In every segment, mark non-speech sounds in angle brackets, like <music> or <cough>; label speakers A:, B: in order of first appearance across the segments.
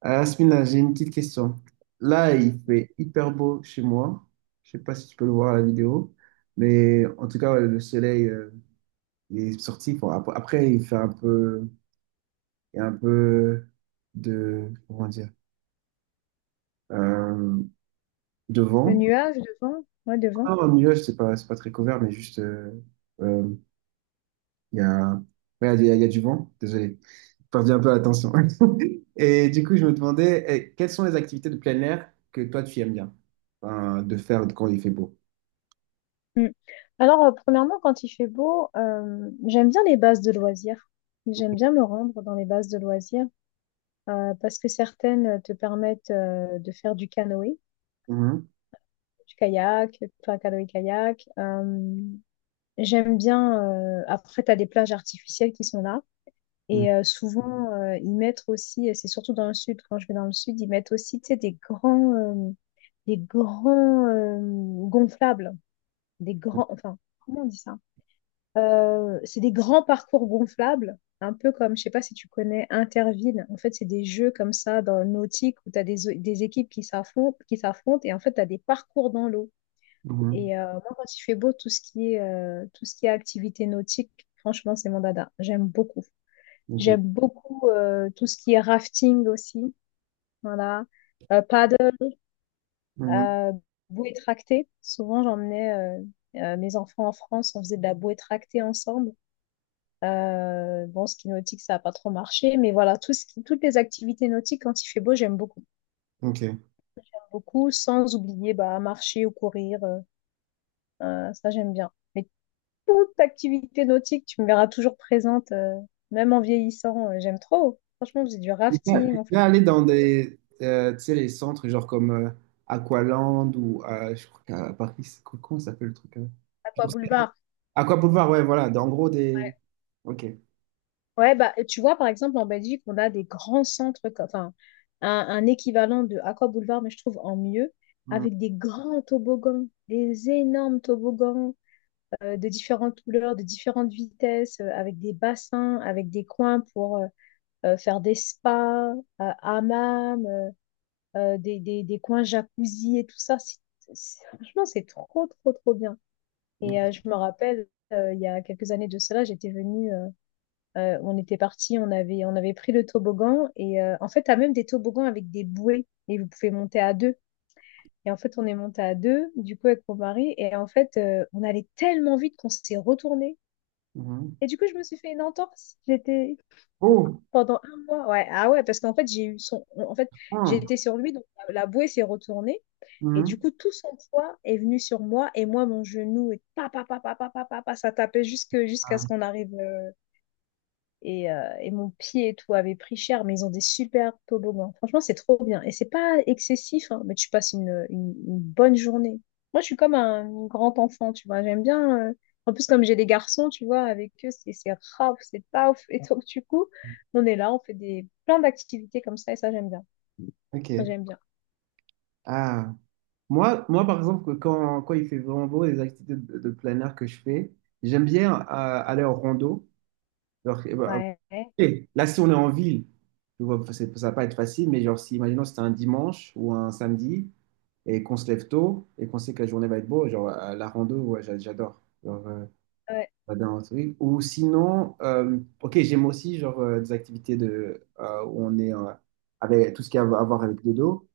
A: Ah, Asmina, j'ai une petite question. Là, il fait hyper beau chez moi. Je sais pas si tu peux le voir à la vidéo, mais en tout cas, ouais, le soleil il est sorti. Bon, après, il fait un peu, il y a un peu de, comment dire, euh, de
B: Le
A: vent.
B: nuage devant? Ouais, devant.
A: Ah, un nuage, c'est pas très couvert, mais juste, euh, il y a, ouais, il y a du vent. Désolé, j'ai perdu un peu l'attention. <laughs> Et du coup, je me demandais, eh, quelles sont les activités de plein air que toi, tu aimes bien, de faire quand il fait beau?
B: Mm. Alors, premièrement, quand il fait beau, j'aime bien les bases de loisirs. J'aime bien me rendre dans les bases de loisirs parce que certaines te permettent de faire du canoë,
A: Mhm,
B: du kayak, enfin canoë-kayak. J'aime bien, après, tu as des plages artificielles qui sont là.
A: mhm,
B: Et souvent, ils mettent aussi, et c'est surtout dans le sud, quand je vais dans le sud, ils mettent aussi, tu sais, des grands gonflables. Des grands, enfin, comment on dit ça? C'est des grands parcours gonflables, un peu comme, je sais pas si tu connais Interville. En fait, c'est des jeux comme ça dans le nautique où tu as des équipes qui s'affrontent et en fait, tu as des parcours dans l'eau.
A: mhm.
B: Et moi, quand il fait beau, tout ce qui est activité nautique, franchement, c'est mon dada. J'aime beaucoup.
A: Ok.
B: J'aime beaucoup tout ce qui est rafting aussi. Voilà. Paddle,
A: Mhm,
B: Euh, bouée tractée. Souvent, j'emmenais mes enfants en France, on faisait de la bouée tractée ensemble. Bon, ski nautique, ça n'a pas trop marché, mais voilà, toutes les activités nautiques, quand il fait beau, j'aime beaucoup.
A: ok.
B: Beaucoup, sans oublier bah, marcher ou courir, ça j'aime bien. Mais toute activité nautique, tu me verras toujours présente, même en vieillissant, j'aime trop. Franchement, on faisait du
A: T'es déjà
B: rafting, on fait
A: déjà allé dans des, tu sais, les centres genre comme Aqualand ou je crois qu'à Paris, comment ça s'appelle le truc?
B: aqua
A: Genre, c'est-
B: boulevard.
A: Aqua Boulevard, ouais, voilà. En gros, des. Ok.
B: Ouais, bah, tu vois, par exemple, en Belgique, on a des grands centres, enfin, un équivalent de Aqua Boulevard, mais je trouve en mieux,
A: Mhm,
B: avec des grands toboggans, des énormes toboggans de différentes couleurs, de différentes vitesses, avec des bassins, avec des coins pour faire des spas, hammams, des coins jacuzzi et tout ça. Franchement, c'est trop, trop, trop bien. Et je me rappelle, il y a quelques années de cela, j'étais venue. On était parti, on avait pris le toboggan et en fait, tu as même des toboggans avec des bouées et vous pouvez monter à deux. Et en fait, on est monté à deux, du coup, avec mon mari. Et en fait, on allait tellement vite qu'on s'est retourné.
A: mhm.
B: Et du coup, je me suis fait une entorse. J'étais
A: Oh!
B: pendant un mois. Ouais, ah ouais, parce qu'en fait, j'ai eu son. En fait,
A: Ah,
B: j'étais sur lui, donc la bouée s'est retournée. Et du
A: mhm.
B: coup, tout son poids est venu sur moi. Et moi, mon genou, et pa, pa, pa, pa, pa, pa, pa, pa, ça tapait jusque, jusqu'à
A: Ah,
B: ce qu'on arrive et mon pied et tout avait pris cher, mais ils ont des super toboggans. Franchement, c'est trop bien. Et c'est pas excessif, hein, mais tu passes une bonne journée. Moi, je suis comme un grand enfant, tu vois. J'aime bien. En plus, comme j'ai des garçons, tu vois, avec eux, c'est raf, c'est paf. Et donc, du coup, on est là, on fait des plein d'activités comme ça, et ça, j'aime bien. Ça,
A: ok.
B: j'aime bien.
A: Ah. Moi, par exemple, quand il fait vraiment beau, les activités de plein air que je fais, j'aime bien aller en rando. Alors,
B: Ouais.
A: et là, si on est en ville, tu vois, ça va pas être facile, mais genre, si, imaginons, c'était un dimanche ou un samedi et qu'on se lève tôt et qu'on sait que la journée va être beau, genre, la rando, ouais, j'adore. Genre,
B: Ouais.
A: j'adore un truc. Ou sinon, ok, j'aime aussi, genre, des activités de, où on est avec tout ce qui a à voir avec le dos,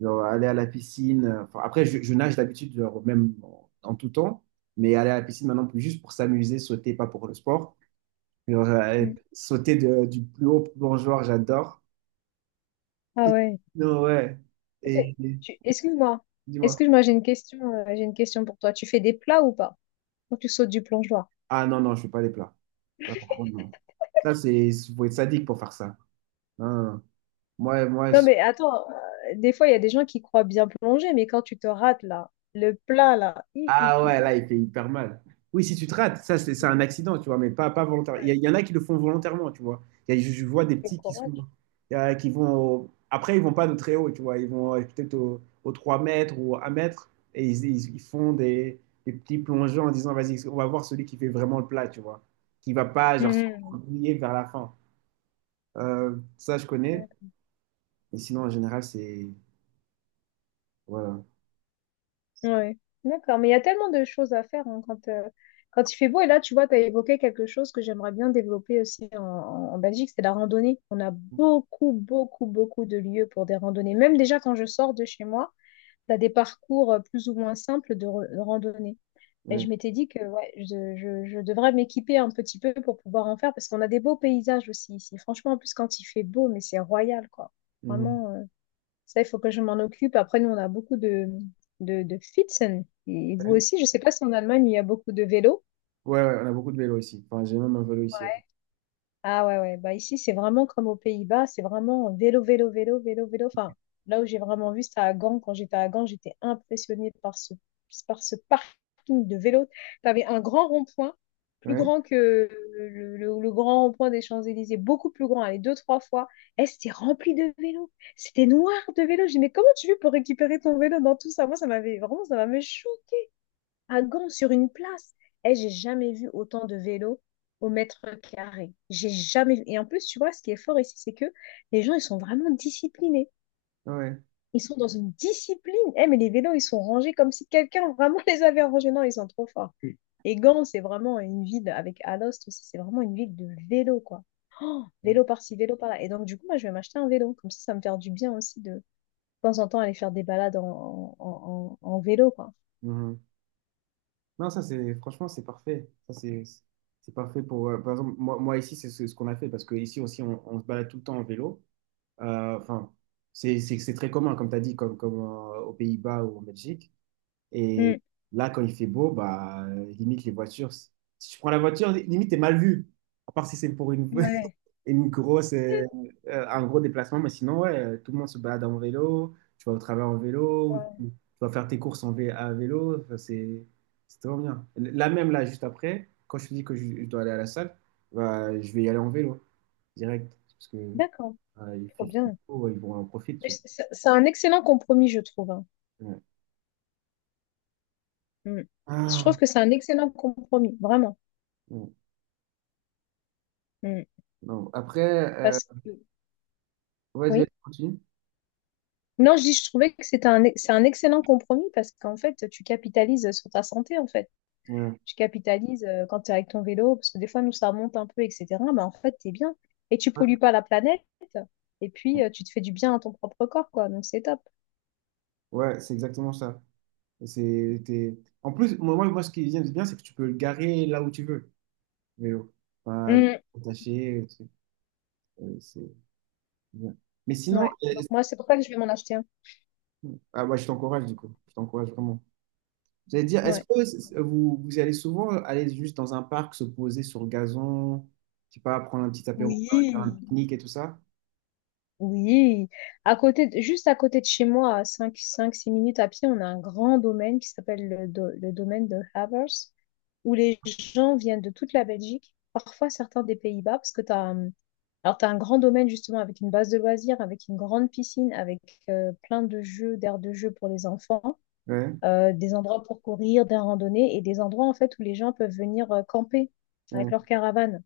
A: genre, aller à la piscine. Enfin, après, je nage d'habitude, genre, même en tout temps, mais aller à la piscine maintenant, plus juste pour s'amuser, sauter, pas pour le sport. Genre,
B: Mm.
A: sauter du plus haut plongeoir, j'adore.
B: Ah
A: Et
B: ouais.
A: non, ouais. Et
B: C'est-
A: et-
B: Excuse-moi.
A: dis-moi.
B: Excuse-moi, j'ai une question. J'ai une question pour toi. Tu fais des plats ou pas? Quand tu sautes du plongeoir.
A: Ah non, non, je fais pas les plats. Ça, par contre, non. Ça, c'est, faut être sadique pour faire ça. Non, non, non. Moi, moi,
B: Non, mais attends, des fois, il y a des gens qui croient bien plonger, mais quand tu te rates, là, le plat, là, hi, hi,
A: ah
B: hi.
A: ouais, là, il fait hyper mal. Oui, si tu te rates, ça, c'est
B: Ouais,
A: un accident, tu vois, mais pas, pas volontaire.
B: ouais.
A: Il y en a qui le font volontairement, tu vois. Je vois des
B: Quel
A: petits qui sont,
B: courage.
A: qui vont, après, ils vont pas de très haut, tu vois. Ils vont peut-être au 3 mètres ou à 1 mètre et ils font des petits plongeons en disant, vas-y, on va voir celui qui fait vraiment le plat, tu vois. Qui va pas, genre, se
B: Mhm.
A: rouiller vers la fin. Ça, je connais.
B: D'accord.
A: Mais sinon, en général, c'est, voilà.
B: Ouais. D'accord, mais il y a tellement de choses à faire hein, quand il fait beau. Et là, tu vois, tu as évoqué quelque chose que j'aimerais bien développer aussi en Belgique, c'est la randonnée. On a beaucoup, beaucoup, beaucoup de lieux pour des randonnées. Même déjà quand je sors de chez moi, tu as des parcours plus ou moins simples de randonnée. Et
A: Ouais.
B: je m'étais dit que ouais, je devrais m'équiper un petit peu pour pouvoir en faire parce qu'on a des beaux paysages aussi ici. Franchement, en plus, quand il fait beau, mais c'est royal, quoi.
A: Mhm.
B: Vraiment, ça, il faut que je m'en occupe. Après, nous, on a beaucoup de, de Pfützen. Et vous aussi, je sais pas si en Allemagne, il y a beaucoup de vélos.
A: Ouais, ouais, on a beaucoup de vélos ici. Enfin, j'ai même un vélo ici.
B: Ah ouais, ouais. Bah, ici, c'est vraiment comme aux Pays-Bas, c'est vraiment vélo, vélo, vélo, vélo, vélo. Enfin, là où j'ai vraiment vu, c'était à Gand. Quand j'étais à Gand, j'étais impressionnée par par ce parking de vélo. Tu avais un grand rond-point, plus
A: Ouais,
B: grand que le grand rond-point des Champs-Élysées, beaucoup plus grand, allez, deux, trois fois. Et c'était rempli de vélos. C'était noir de vélos. J'ai dit, mais comment tu fais pour récupérer ton vélo dans tout ça? Moi, ça m'avait vraiment, ça m'avait choqué à Gand sur une place. Eh, j'ai jamais vu autant de vélos au mètre carré. J'ai jamais vu. Et en plus, tu vois, ce qui est fort ici, c'est que les gens, ils sont vraiment disciplinés.
A: ouais.
B: Ils sont dans une discipline. Eh, mais les vélos, ils sont rangés comme si quelqu'un <laughs> vraiment les avait rangés. Non, ils sont trop forts. Et Gand, c'est vraiment une ville, avec Alost aussi, c'est vraiment une ville de vélo, quoi. Oh, vélo par-ci, vélo par-là. Et donc, du coup, moi, je vais m'acheter un vélo. Comme ça me fait du bien aussi de temps en temps, aller faire des balades en vélo, quoi.
A: Mhm. Non, ça c'est franchement c'est parfait. Ça c'est parfait pour par exemple moi, moi ici c'est ce, ce qu'on a fait parce que ici aussi on se balade tout le temps en vélo. Enfin c'est très commun comme tu as dit comme aux Pays-Bas ou en Belgique. Et
B: Hmm.
A: là quand il fait beau bah limite les voitures si tu prends la voiture limite t'es mal vu à part si c'est pour une <laughs>
B: Ouais.
A: une grosse, un gros déplacement, mais sinon, ouais, tout le monde se balade en vélo, tu vas au travail en vélo,
B: Ouais.
A: tu vas faire tes courses à vélo, enfin, c'est vraiment bien. Là même, là, juste après, quand je te dis que je dois aller à la salle, bah, je vais y aller en vélo, direct, parce que
B: D'accord. Trop
A: il
B: bien.
A: faut, ouais, ils vont en profiter.
B: Mais
A: Tu
B: c'est un excellent compromis, je trouve, hein.
A: vois. Ouais.
B: Mm. Je trouve
A: Ah,
B: que c'est un excellent compromis, vraiment.
A: non.
B: Mm.
A: Non. Après, euh,
B: Parce que,
A: vas-y, vas-y,
B: oui.
A: continue.
B: Non, je dis, je trouvais que c'était c'est un excellent compromis parce qu'en fait, tu capitalises sur ta santé, en fait.
A: Ouais,
B: Tu capitalises quand tu es avec ton vélo, parce que des fois, nous, ça remonte un peu, etc. Mais en fait, tu es bien. Et tu pollues pas la planète. Et puis, tu te fais du bien à ton propre corps, quoi. Donc, c'est top.
A: ouais, c'est exactement ça. C'est, t'es- en plus, moi, ce qui vient de bien, c'est que tu peux le garer là où tu veux. Vélo. Pas
B: Mm.
A: attaché, le truc. C'est bien. Mais sinon,
B: Ouais. Donc, moi, c'est pour ça que je vais m'en acheter un.
A: ah ouais, je t'encourage du coup. Je t'encourage vraiment. J'allais dire, est-ce
B: Ouais.
A: que c- vous, vous allez souvent aller juste dans un parc, se poser sur le gazon, je sais pas, prendre un petit apéro, faire un
B: Oui,
A: pique-nique et tout ça?
B: oui, juste à côté de chez moi, à six minutes à pied, on a un grand domaine qui s'appelle le domaine de Havers, où les gens viennent de toute la Belgique, parfois certains des Pays-Bas, parce que alors t'as un grand domaine justement avec une base de loisirs, avec une grande piscine, avec plein de jeux, d'aires de jeu pour les enfants,
A: Ouais,
B: des endroits pour courir, des randonnées et des endroits en fait où les gens peuvent venir camper
A: ouais,
B: avec leur caravane.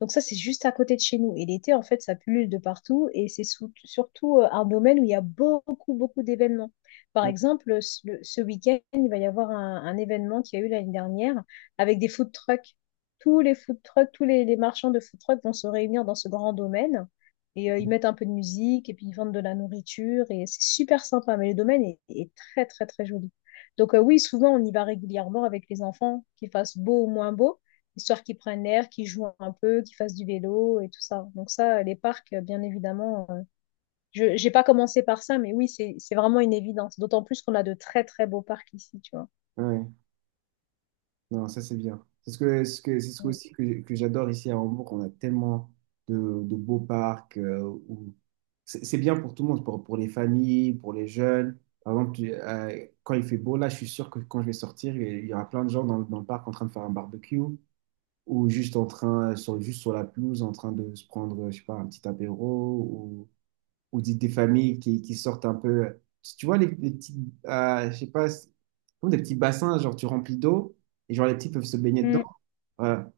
B: Donc ça, c'est juste à côté de chez nous. Et l'été, en fait, ça pullule de partout. Et c'est surtout un domaine où il y a beaucoup, beaucoup d'événements. Par
A: ouais,
B: exemple, ce week-end, il va y avoir un événement qu'il y a eu l'année dernière avec des food trucks. Tous les food trucks, les marchands de food trucks vont se réunir dans ce grand domaine. Et ils mettent un peu de musique et puis ils vendent de la nourriture. Et c'est super sympa. Mais le domaine est très, très, très joli. Donc oui, souvent, on y va régulièrement avec les enfants, qu'il fasse beau ou moins beau histoire qu'ils prennent l'air, qu'ils jouent un peu, qu'ils fassent du vélo et tout ça. Donc ça, les parcs, bien évidemment, je j'ai pas commencé par ça, mais oui, c'est vraiment une évidence. D'autant plus qu'on a de très très beaux parcs ici, tu vois.
A: ouais. Non, ça c'est bien. C'est ce que, c'est ce que aussi que j'adore ici à Hambourg. On a tellement de beaux parcs où c'est bien pour tout le monde, pour les familles, pour les jeunes. Par exemple, quand il fait beau, là, je suis sûr que quand je vais sortir, il y aura plein de gens dans, dans le parc en train de faire un barbecue ou juste en train, sur, juste sur la pelouse, en train de se prendre, je sais pas, un petit apéro ou des familles qui sortent un peu. Tu vois, les petits, je sais pas, c'est comme des petits bassins, genre tu remplis d'eau et genre les petits peuvent se baigner
B: Mm.
A: dedans. Voilà.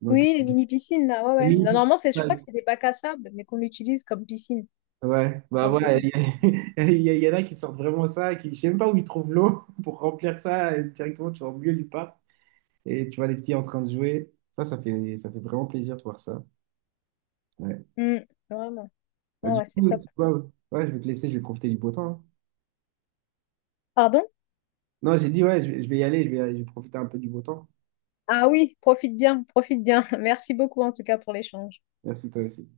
A: Donc,
B: Oui, les mini piscines là, ouais ouais. Non,
A: oui,
B: normalement, c'est je
A: ouais,
B: crois que c'est des bacs à sable, mais qu'on l'utilise comme piscine,
A: ouais. Bah
B: comme
A: voilà,
B: petite.
A: <laughs> il y en a qui sortent vraiment ça, qui, je sais même pas où ils trouvent l'eau <laughs> pour remplir ça et directement, tu vas au milieu du parc et tu vois les petits en train de jouer. Ça, ça fait vraiment plaisir de voir ça. Ouais.
B: Mm. Vraiment.
A: Bah,
B: Ouais,
A: du
B: ouais, c'est
A: coup,
B: top.
A: tu vois, ouais, je vais te laisser, je vais profiter du beau temps. Hein.
B: Pardon?
A: Non, j'ai dit, ouais, je vais y aller, je vais profiter un peu du beau temps.
B: Ah oui, profite bien, profite bien. <laughs> Merci beaucoup en tout cas pour l'échange.
A: Merci, toi aussi.